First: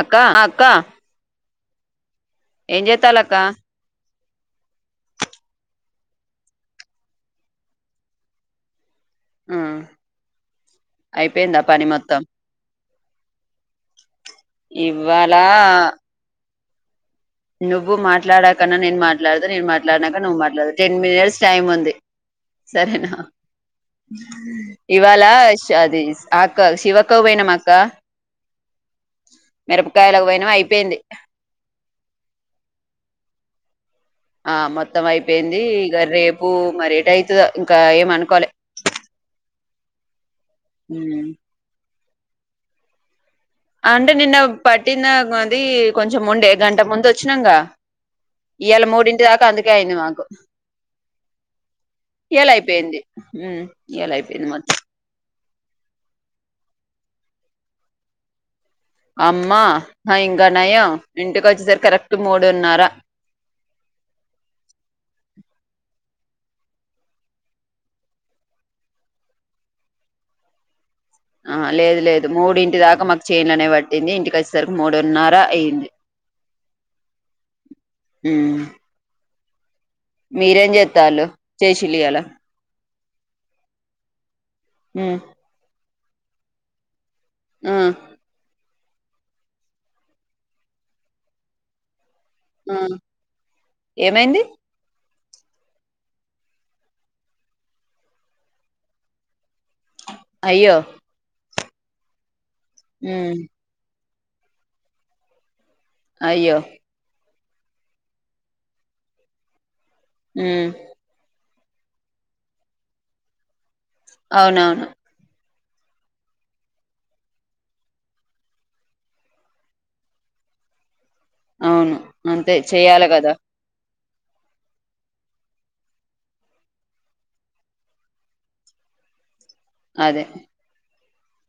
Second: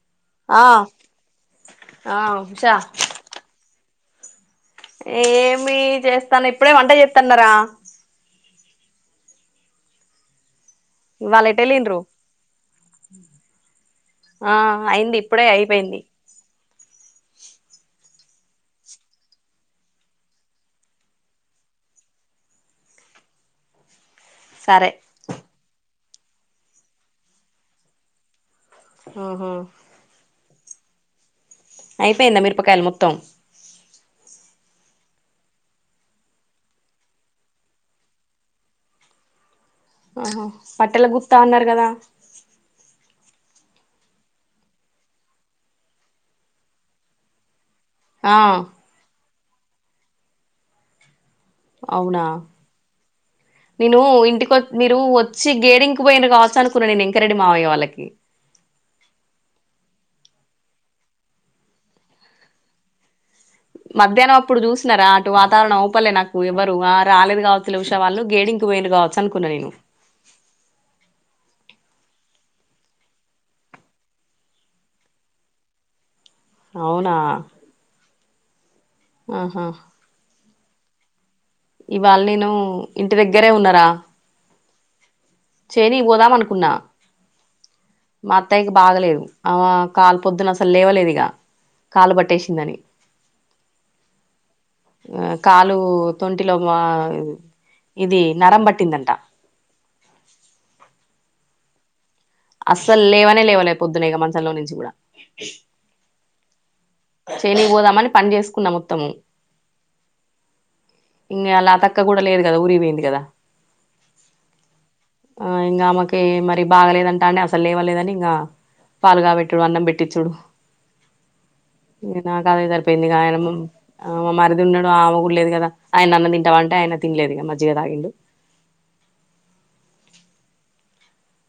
అక్క ఆ అక్కా ఆ ఉష ఏమి చేస్తను ఇప్పుడే వంట చేస్తన్నార. హ్మ్ ఇవాళ అయిపోయింద పని ఎటెళ్ళిండ్రు మొత్తం ఆ అయింది ఇవాళ ఇప్పుడే అయిపోయింది నువ్వు మాట్లాడకన్నా నేను మాట్లాడత నేను మాట్లాడినాక నువ్వు మాట్లాడు టెన్ మినిట్స్ టైం ఉంది సరేనా. సరే ఇవాళ అది అక్క శివక్కకు పొయ్యినం అక్క. ఆహా మిరపకాయల కు పోయినం అయి పెంది అయిపోయింద మిరపకాయలు మొత్తం. ఆ మొత్తం అయిపోయింది, ఇక రేపు మరేట అయితదో ఇంకా ఏమనుకోలే. అ హ పట్టెల గుప్తా అన్నారు కదా అంటే నిన్న పట్టిన అది కొంచెం ముండే గంట ముందు వచ్చినాంగ. ఆ ఇయాల మూడింటి దక్ కందికయింది మాకు అవునా ఇయాల అయిపోయింది నేను ఇయాల అయిపోయింది ఇంటికి మొత్తం వత్ మీరు వత్ చి గేడింగ్ పోయిన కావచ్చు అనుకున్నా నేను ఎంకరెడ్డి మావయ్య వాళ్ళకి. అమ్మా ఇంకా నయం ఇంటికి వచ్చేసరి కరెక్ట్ మూడున్నర. మధ్యానం అప్పుడు చూసినార అటు వాతావరణం ఉపలే నక్ ఎవరు ఆ రాలేదు కావచ్చు లే ఉషా వాళ్ళు గేడింకి పోయిండ్రు కావచ్చు అనుకున్నా నేను. ఆ లేదు లేదు మూడు ఇంటి దాక మాకు చెన్లోనే లోనే పట్టింది ఇంటికి వచ్చేసరికి మూడున్నర అయ్యింది. అవునా హ్మ్ ఆహా! మీరేం చేతాళ్ళు. ఇవాళ నేను ఇంటి దగ్గరే ఉన్నారా మ్మ్ తేనికి పోదాం అనుకున్నా ఆ మా అత్తయ్య బాగలేదు ఆ కాలు పొద్దున అసలు లేవలేదు ఇక కాలు పట్టేసిందని ఏమైంది ఆ కాలు తొంటిలో మా ఇది నరం పట్టిందంట అయ్యో అస్సల్ ఉమ్ లేవనే లేవలే పొద్దున ఇక మంచ స [unintelligible] ల్లో నుంచి కూడా అయ్యో చేనికిపోదామని పని చేసుకున్నా మొత్తము మ్మ్ ఇంకా లతక్క కూడా లేదు కదా ఊరికి పోయింది కదా అవునవును ఆ ఇంకా ఆమెకి మరి బాగలేదన్ కానే అసలు లేవలేదని ఇంకా పాలు కాబెట్టాడు అన్నం పెట్టించుడు అవును ఇగ నాకు అంతే అదే సరిపోయింది చెయాలి ఇగ కదా ఆయన ఆ మరిది ఉన్నాడు ఆమె కూడా లేదు కదా ఆయన అన్నం తింటావ అంటే ఆయన తినలేదు ఇగ మజ్జిగ తాగిండు అదే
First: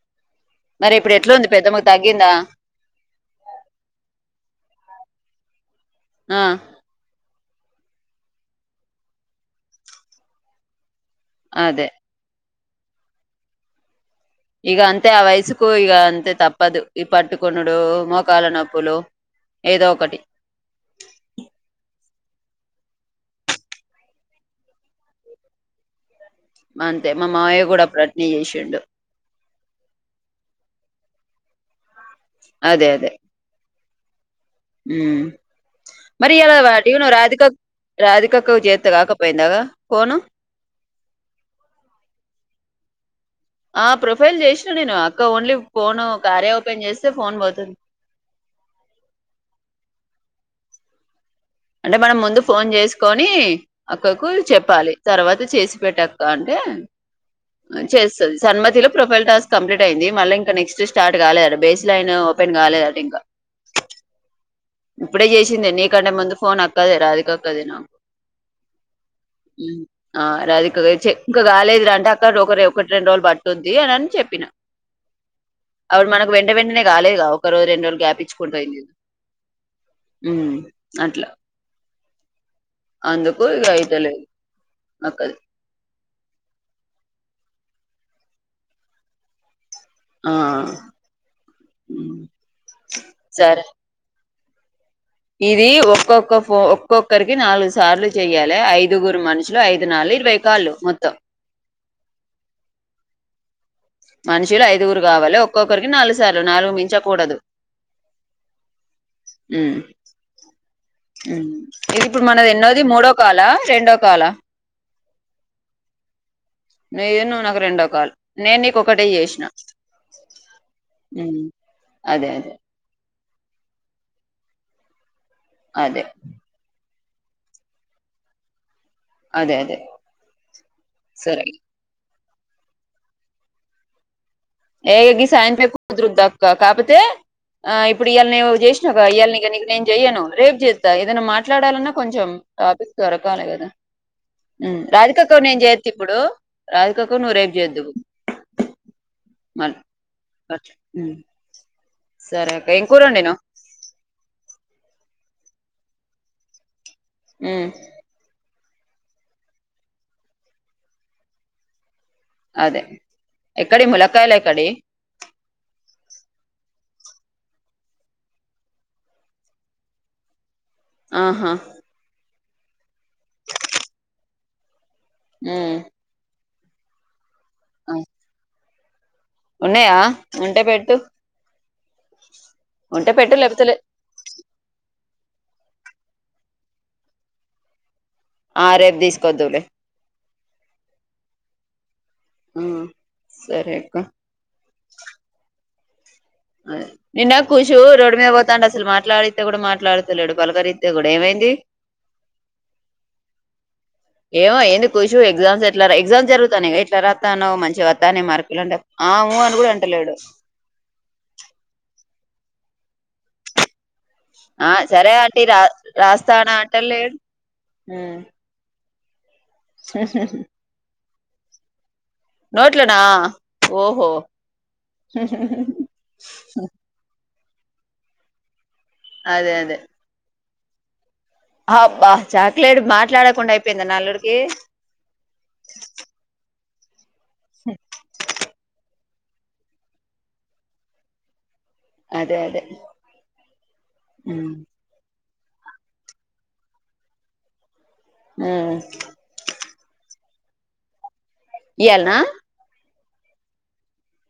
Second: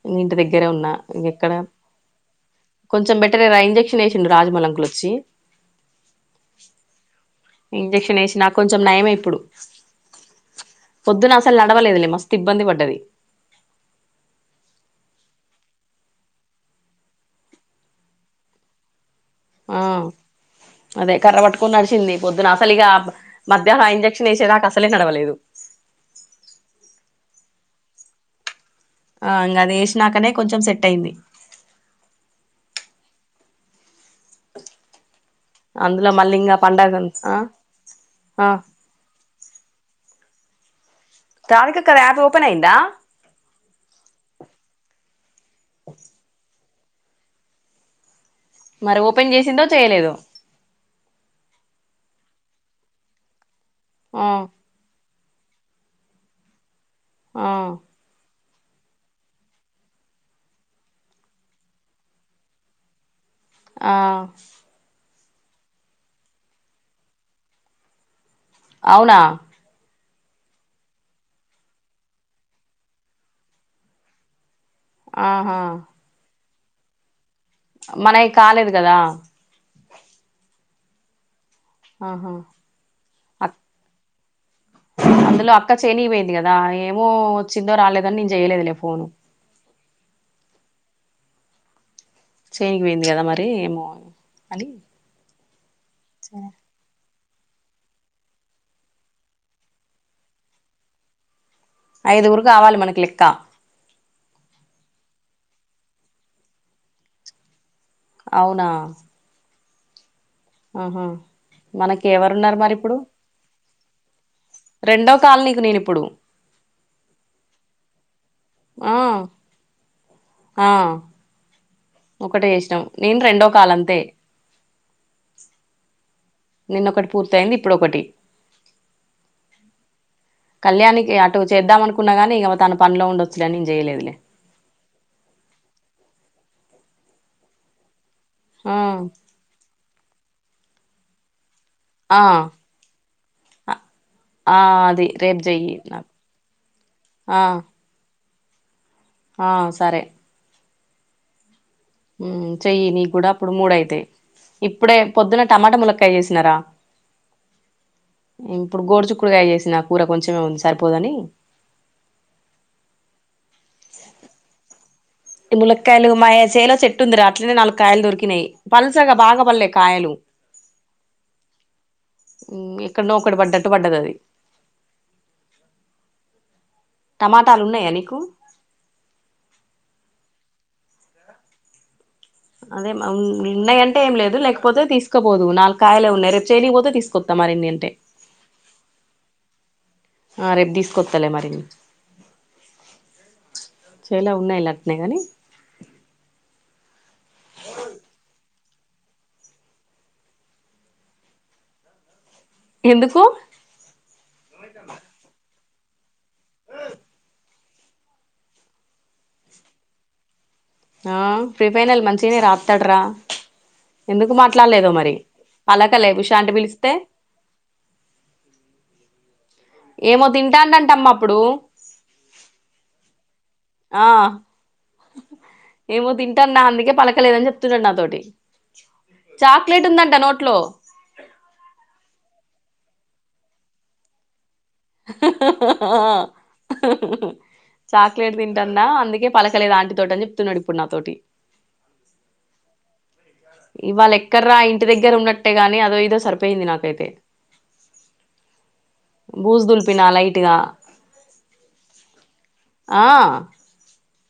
ఇంగ ఇంటి దగ్ మరి ఇప్పుడు ఎట్లా ఉంది పెద్దమ్మ కు తగ్గిందా కొంచెం బెటర్ ఏ రా ఇంజెక్షన్ వేసిండు రాజమౌళి అంకుల్ వచ్చి ఆ ఇంజెక్షన్ వేసినాకు కొంచెం నయమే ఇప్పుడు పొద్దు అసలు అదే నడవలేదు లే మస్తు ఇబ్బంది పడి అది ఇగ అంతే ఆ వయసుకు ఇగ అంతే తప్పదు ఈ పట్టుకొనుడు మోకాల నొప్పులు ఆ ఏదో ఒకటి అదే కర్ర పట్టుకొని నడిసింది పొద్దున అసలు ఇగ మధ్యానం ఆ ఇంజక్షన్ వేసేదాకా అసలే నడవలేదు అంతే మామాయ్య కూడా అప్పుడు అట్నే చేసిండు ఆ ఇంకా అది వేసినాకనే కొంచెం సెట్ అయింది అదే అదే మ్మ్ అందులో మరి మళ్ళీ ఇంగ ఇలా పండగ వాటివను్ నువు ఆ రాధిక రాధికక్క ఆ కు చేతే కాకపోయిందాగా ఫోను రాధిక అక్కది యాప్ ఓపెన్ అయిందా ఆ ప్రొఫైల్ చేసిన నేను అక్క ఓన్లీ ఫోను కార్య ఓపెన్ చేస్తే ఫోన్ పోతుంది మరి ఓపెన్ చేసిందో చేయలేదు అంటే మనం ముందు ఫోన్ చేసుకొని ఆ అక్కకు చెప్పాలి తర్వాత చేసి పెట్టక్కా అంటే ఆ చేస్తది సన్మతిలో ప్రొఫైల్ టాస్క్ కంప్లీట్ అయింది. మళ్ళ ఇంక నెక్స్ట్ స్టార్ట్ కాలేదట బేస్ లైన్ ఓపెన్ కాలేదట ఇంకా ఆ ఇప్పుడే చేసింది నీకంటే ముందు ఫోన్ అక్కదే రాధిక అక్కది నాకు అవునా ఆ రాధిక క చీ ఇంక రాలేదు రా అంటే అక్క ఒక ఒకటి రెండు రోజులు పట్టుద్ది అననీ చెప్పినా ఆహా వెంట వెంటనే రాలే గావ్ మనయి కాలేదు కదా హ్మ్ అట్లా ఆహా అందుకు అక్- ఆయితలేదు అందులో అక్క చేనికిపోయిద్ది కదా ఏమో వచ్చిద్దో రాలేదని నేను చేయలేదులే ఫోను ఆ ఉమ్, చేనికి పోయింది కద మరి సరే ఏమో అని ఇది ఒక్కొక్క సరే. ఫో ఒక్కొ ఒక్కరికి నాలుగు సార్లు చెయ్యాలె ఐదుగురు మనుషులు ఐదు నాల్లు ఇరవై కాల్లు మొత్తం ఐదుగురు కావాలి మనకు లెక్కా మనుషులు ఐదుగురు కావాలి ఒక్కొక్కరికి నాలుగు సార్లు నాలుగు మించకూడదు అవునా హ్మ్ ఆహా హ్మ్ ఇది మనకి ఇప్పుడు మనది ఎవరున్నారు మరి ఎన్నోది ఇప్పుడు మూడో కాలా రెండో కాలా రెండో కాల్ నీకు నేను ఇప్పుడు నీది నువ్వు నాకు రెండో కాల్ నేను నీకు ఆ ఒకటే చేసినా ఆ హ్మ్మ్ ఒకటే చేసినాం నేను రెండో కాలంతే అదే నిన్నొకటి పూర్తయింది ఇప్పుడొకటి అదే అదే కళ్యాణికి అటు సరే చేద్దాం అనుకున్న గాని ఇక తను పనిలో ఉండొచ్చులే అని నేను చేయలేదులే ఏయ్ గీ సాయంత్రం ఎక్కువ కుదిరిద్దక్కా కాపోతే ఆ ఇ ఇప్పుడు ఈయల్నేవో ఆ చేస్నావ్ గా ఇయ్యాల నీకు నీకు నేను చెయ్యను రేప్ జేస్తా ఏదన్నమాట్ మాట్లాడాలన్నా ఆ కొంచెం టాపిక్ దొరకాలే కదా అ ఆ అది రేపు రాదికక్కకి నేను చెయ్యి చేద్ నాకు ఇప్పుడు రాదికక్కకి నువ్వు ఆ రేపు చేద్వు ఆ సరే ఉ చెయ్యి నీ కూడా అప్పుడు మూడయితాయి ఇప్పుడే పొద్దున్న టమాటా ముల్లక్కయ చేసినారా ఊ ఇప్పుడు గోడుచుకుడుగాయ చేసిన ఆ కూర కొంచెమే ఉంది సరిపోదని అదే ఎక్కడి ములకాయల ఎక్కడి ఈ ములక్కయలు మా చేలో చెట్టు ఉందిరా అట్లనే నాలు కాయలు దొరికినాయి పలుసగా బాగా పడలే కాయలు ఆహా ఎక్కడ్నో ఒకటి పడ్డట్టు పడ్డది అది ఊ టమాటాలు ఉన్నాయా నీకు ఉన్నాయా ఉంటే పెట్టు అదే ఉంటే పెట్టు లేకపోతే లే నిన్నయ అంటే ఏం లేదు లేకపోతే తీసుకు తీసకపోదువు నాలుగు కాయలే ఉన్నాయి రేపు చేనుకీపోతే తీకొస్తా మరిన్ని అంటే ఆ రేపు తీసుకొద్దువులే ఆ రేపు తీసుకొత్తాలే మరి హ్మ్ సరే అక్క చేయలా ఉన్నాయిలే అట్నే కాని నిన్న కూషు రోడ్డు మీద పోతాండే అసలు మాట్లాడిత్తే కూడా మాట్లాడుతలేడు పలకరిత్తే కూడా ఏమైంది ఎందుకు ఏమో ఏంది కూషూ ఎగ్సామ్స్ ఏ ట్లా రా ఎగ్జామ్ జరుగుతానాయి గా ఎట్ల రాత్తా అన్నావు మంచిగా ఆత్తానాయి మార్కులు అంటే ఆ ఊ అని కూడా అంటలేడు ఆ ప్రీ ఫైనల్ మంచిగనే రాత్తాడురా ఆ సరే ఆంటీ రా విశాంటి రాస్తానా అంటే పిలిస్తే లే ఏమో తింటాండంటమ్మా ప్పుడు నోట్లోనా ఓహో తున్నడు నా తోటి అదే అదే చాక్లెట్ ఉందంట నోట్ ట్లో అబ్బా చాక్లెట్ మాట్లాడకుండా అయిపోయిందా నా అల్లుడికి చాక్లేెట్ తింటన్నా అందు గే పలకలేదు ఆంటి తోటి అని చెప్తున్నాడు ఇప్పుడు నా తోటి అదే అదే ఇవాళ ఎక్కడ్రా ఇంటి దగ్గర ఉన్నట్ అట్టే గానీ అదో ఇదో సరిపోయింది నాకైతే మ్మ్ బుజ్ దులిపిన లై ఇగ ఇయల్న ఆ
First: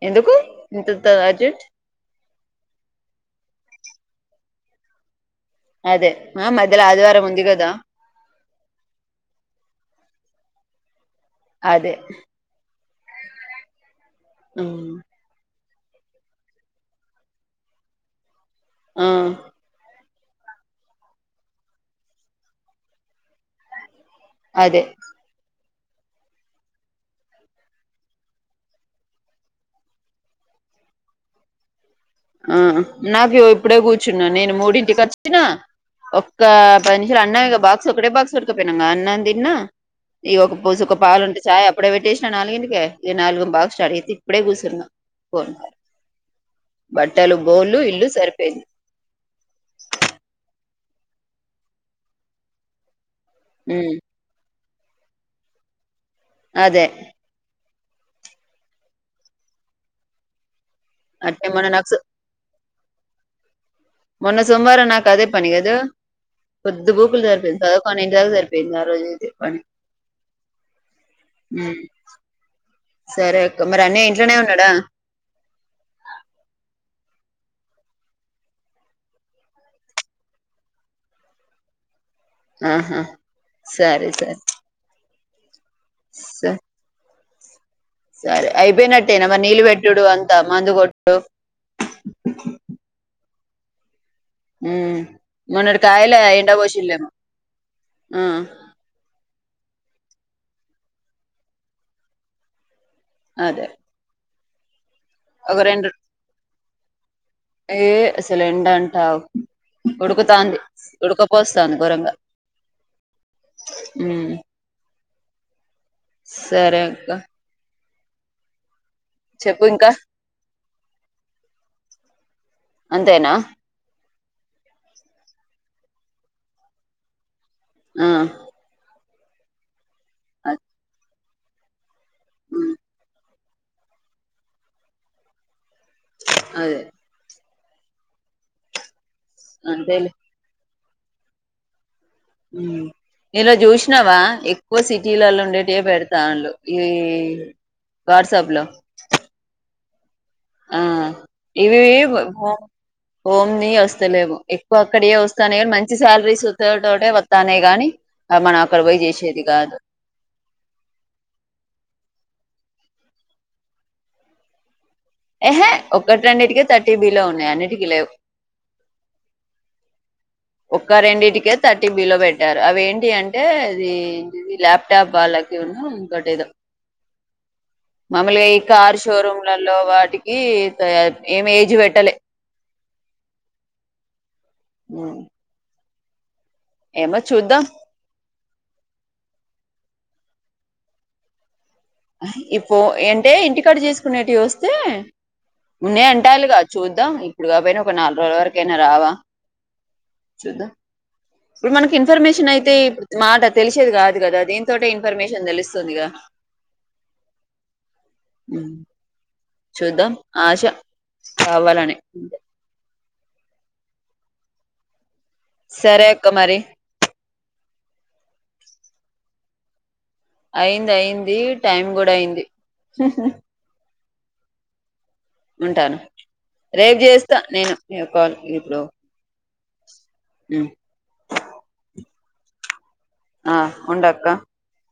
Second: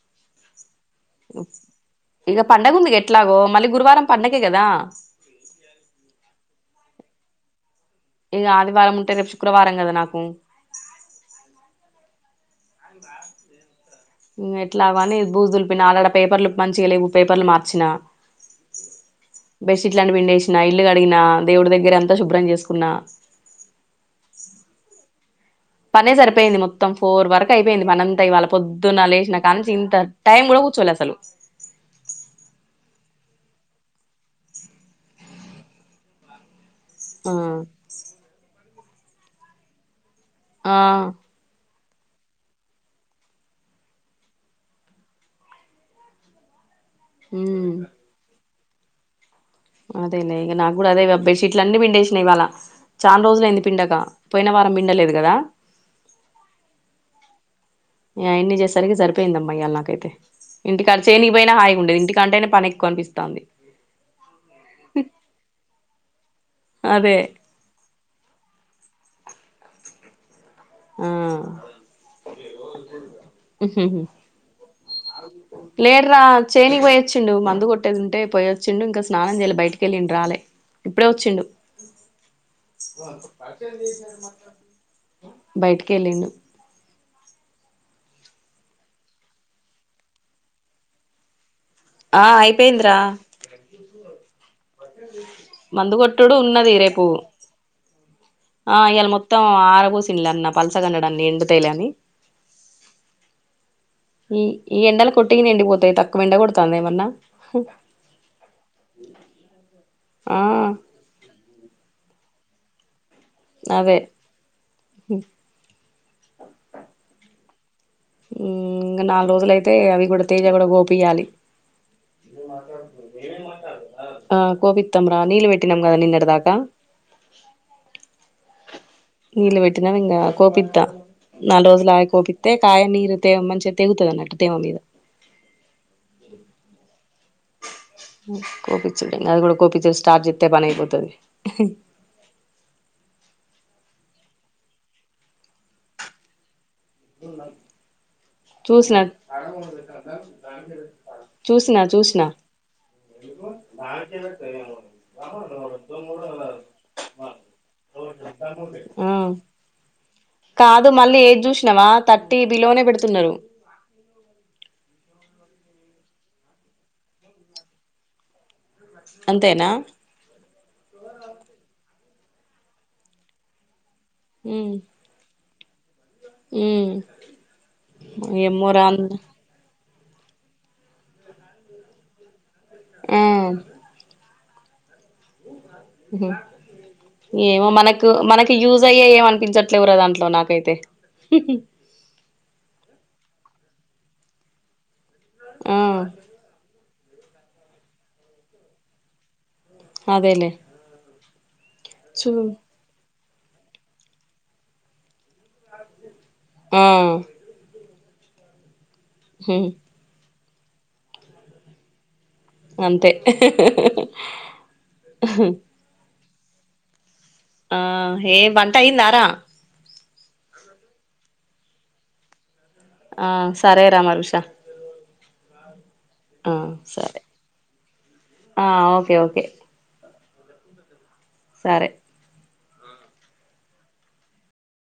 ఎందుకు ఇంత త అజేట్ ఇక పండగ ఉందిగా ఎట్లాగో మళ్ళీ గురువారం పండగే కదా అదే మధ్యలో ఆదివారం ముందిగదా ఇగ ఆదివారం ముంట శుక్రవారం కద నాకు అదే అ ఎట్లా అవును అవని భూజలు నాడడ పేపర్లుక్ మంచిగా లేవు పేపర్లు మార్చినా ఆ బట్టలు పిండేసినా ఇల్లు కడిగినా దేవుడి దగ్గర అంతా శుభ్రం చేసుకున్నా అదే పనే సరిపోయింది మొత్తం ఫోర్ వరకు అయిపోయింది పనంతా ఇవాళ పొద్దున్న లేచినా కానీసి ఇంత టైం కూడా కూర్చోలేదు అసలు ఆ నాకు ఇప్పుడే కూర్చున్నా నేను మూడింటికి వచ్చిన ఒక్క పది నిమిష ఆ అన్నం బక్స్ ఒకటే బాక్స్ అన్న తన్నా ఇ ఒక ఆ పూసు ఒక పాలుంటే చాయ ఇప్పుడ వెట్టేసిన నాలుగంటిక నాలుగు బాస్టార్ట్ అతే ఇప్పుడే కూచరున్నా పో బట్టలు బోల్లు ఉమ్ ఇల్లు సరిపోయింది గూడా అదే బెడ్షీట్లు అన్ని బిండేషన ఇవాళ చాలా రోజుల అయింది పిండగ ఉమ్ పోయిన వారం పిం తె లేదు కదా అదే అన్ని చేసరికి సరిపోయింద అమ్మా ఇయాల నాకైతే ఇంటికి అట్టే చేనిపోయినా మొన్న హాయిగా నాకు ఉండేది ఇంటికంటేనే పని ఎక్కువ అనిపిస్తుంది మొన్న సోమవారం నా కదే పని అదు కొద్దు అదే గూకులు సరిపింది సదువుకొనింటే సరి [unintelligible] ఆ సరే మరి అన్న ఇంట్లోనే ఉన్నాడా కి పోయచ్చిండు మందు కొట్టేదింటే పోయొచ్చిండు ఇంకా స్నానం చేయాలి బయటికి వెళ్ళిండు రాలే ఇప్పుడే వచ్చిండు ఆహా పస సరే మ సరే బయటికి వెళ్ళిండు సరే అయిపోయినట్టేనా మరి నీళ్ళ పెట్టుడు అంతా మందు కొట్డుడు ఆ అయిపోయింద్రా అ ఉ మన్నడుకియలే కొట్టుడు అయింట ఉన్నది రేపు పోశలేమ్మ ఆ ఆ ఇయాల మొత్తం ఆరబూసినలన్న పలసగండడాన్ని ఎండుతలని అదే ఈ ఈ ఎండలకు ఒక కొట్టికిండి రెండు పోతయి తక్కు ఎండాకో ఏమ్మన్న ఏ సిలెఎండటావు ఆ ఉడుకుతాంది ఉడకపోస్తాంది గురం ఉమ్ హమ్ సరే అక్క ఉ ఇంకా నాలుగు చెప్పు రోజులైతే ఇంకా అవి కూడా తేజ కూడా గోపియాలి అంతేనా ఆ కోవితం నీలవెటినం కాదా నిన్నటి దాకా ఆ నీలబెట్ పెట్టునా గా అ- కోపిత్తా నాలుగు రోజులా ఆగి కోపితే ఉమ్, కాయనీరు తేవ మంచిగా తెగుతుంది అన్నట్టు తేమ మీద అదే కోపి అది కూడా కోపి అంతేలే స్టార్ట్ చేతే పని హ్మ్మ్ ఇలో చూసినావా ఎక్కువ సిటీలలో ఉండేటే పెడతాండు ఈ వాట్సాప్ లో చూసిన ఆ చూసిన ఇవి చూసిన హో హోమ్ ని వస్తలేము ఎక్కువ అక్కడయ వస్తానే కానీ మంచి శాలరీస్ వోట వస్తానే గాని మనం అక్కడ పోయి ఆ చేసేది కాదు కాదు మళ్ళీ ఏది చూసినావా తట్టి బిలోనే పెడుతున్నారు ఏహే ఒ ఒకటి రన్నిటిక థర్టీ బి లో ఉన్నాయి అన్నిటికీ లేవు అంతేనా ఒక్క రెండింటికే థర్టీ బి లో పెట్టారు అవి ఏంటి అంటే అది ఇవి హ్మ్. లాప్టాప్ వాళ్ళ ఒకటిదో, ఉమ్ మామూలుగా ఈ ఏమో రా కార్ షోరూమ్లల్లో వా వాటికి ఏం ఏజ్ పెట్టలే హ్మ్మ్ హ్మ్మ్ హ్మ్మ్ చూద్దాం ఏమో మనకు మనకి యూజ్ అయ్య ఏమం కుపించట్లే ఎవరొ దాంట్లో నాకైతే ఇప్పు అంటే ఇంటికాడు చేసుకునేటివి వస్తే ఆ ఉన్నాయి అంటారుగా చూద్దాం ఇప్పుడు కాపోయినా ఒక నాలుగు రోజుల వరకయినా రావా అదేలేే చూద్దాం ఇప్పుడు మనకి ఇన్ఫర్మేషన్ అయితే మాట తెలిసేది కాదు కదా దింతోటే ఇన్ఫర్మేషన్ తెలుస్తుందిగా హ్మ్మ్ మ్ చూద్దాం ఆశ కావాలని అంతే సరే అక్క మరి ఆ ఏ వంట అయిందారా అయింది అయింది టైం కూడా అయింది ఆ సరే రామ క్ష ఉంటాను రేపు సరే చేస్తా నేను ఇగ కాల్ ఆ ఇప్పుడు ఓకే ఓకే మ్ సరే ఆ ఉండక్క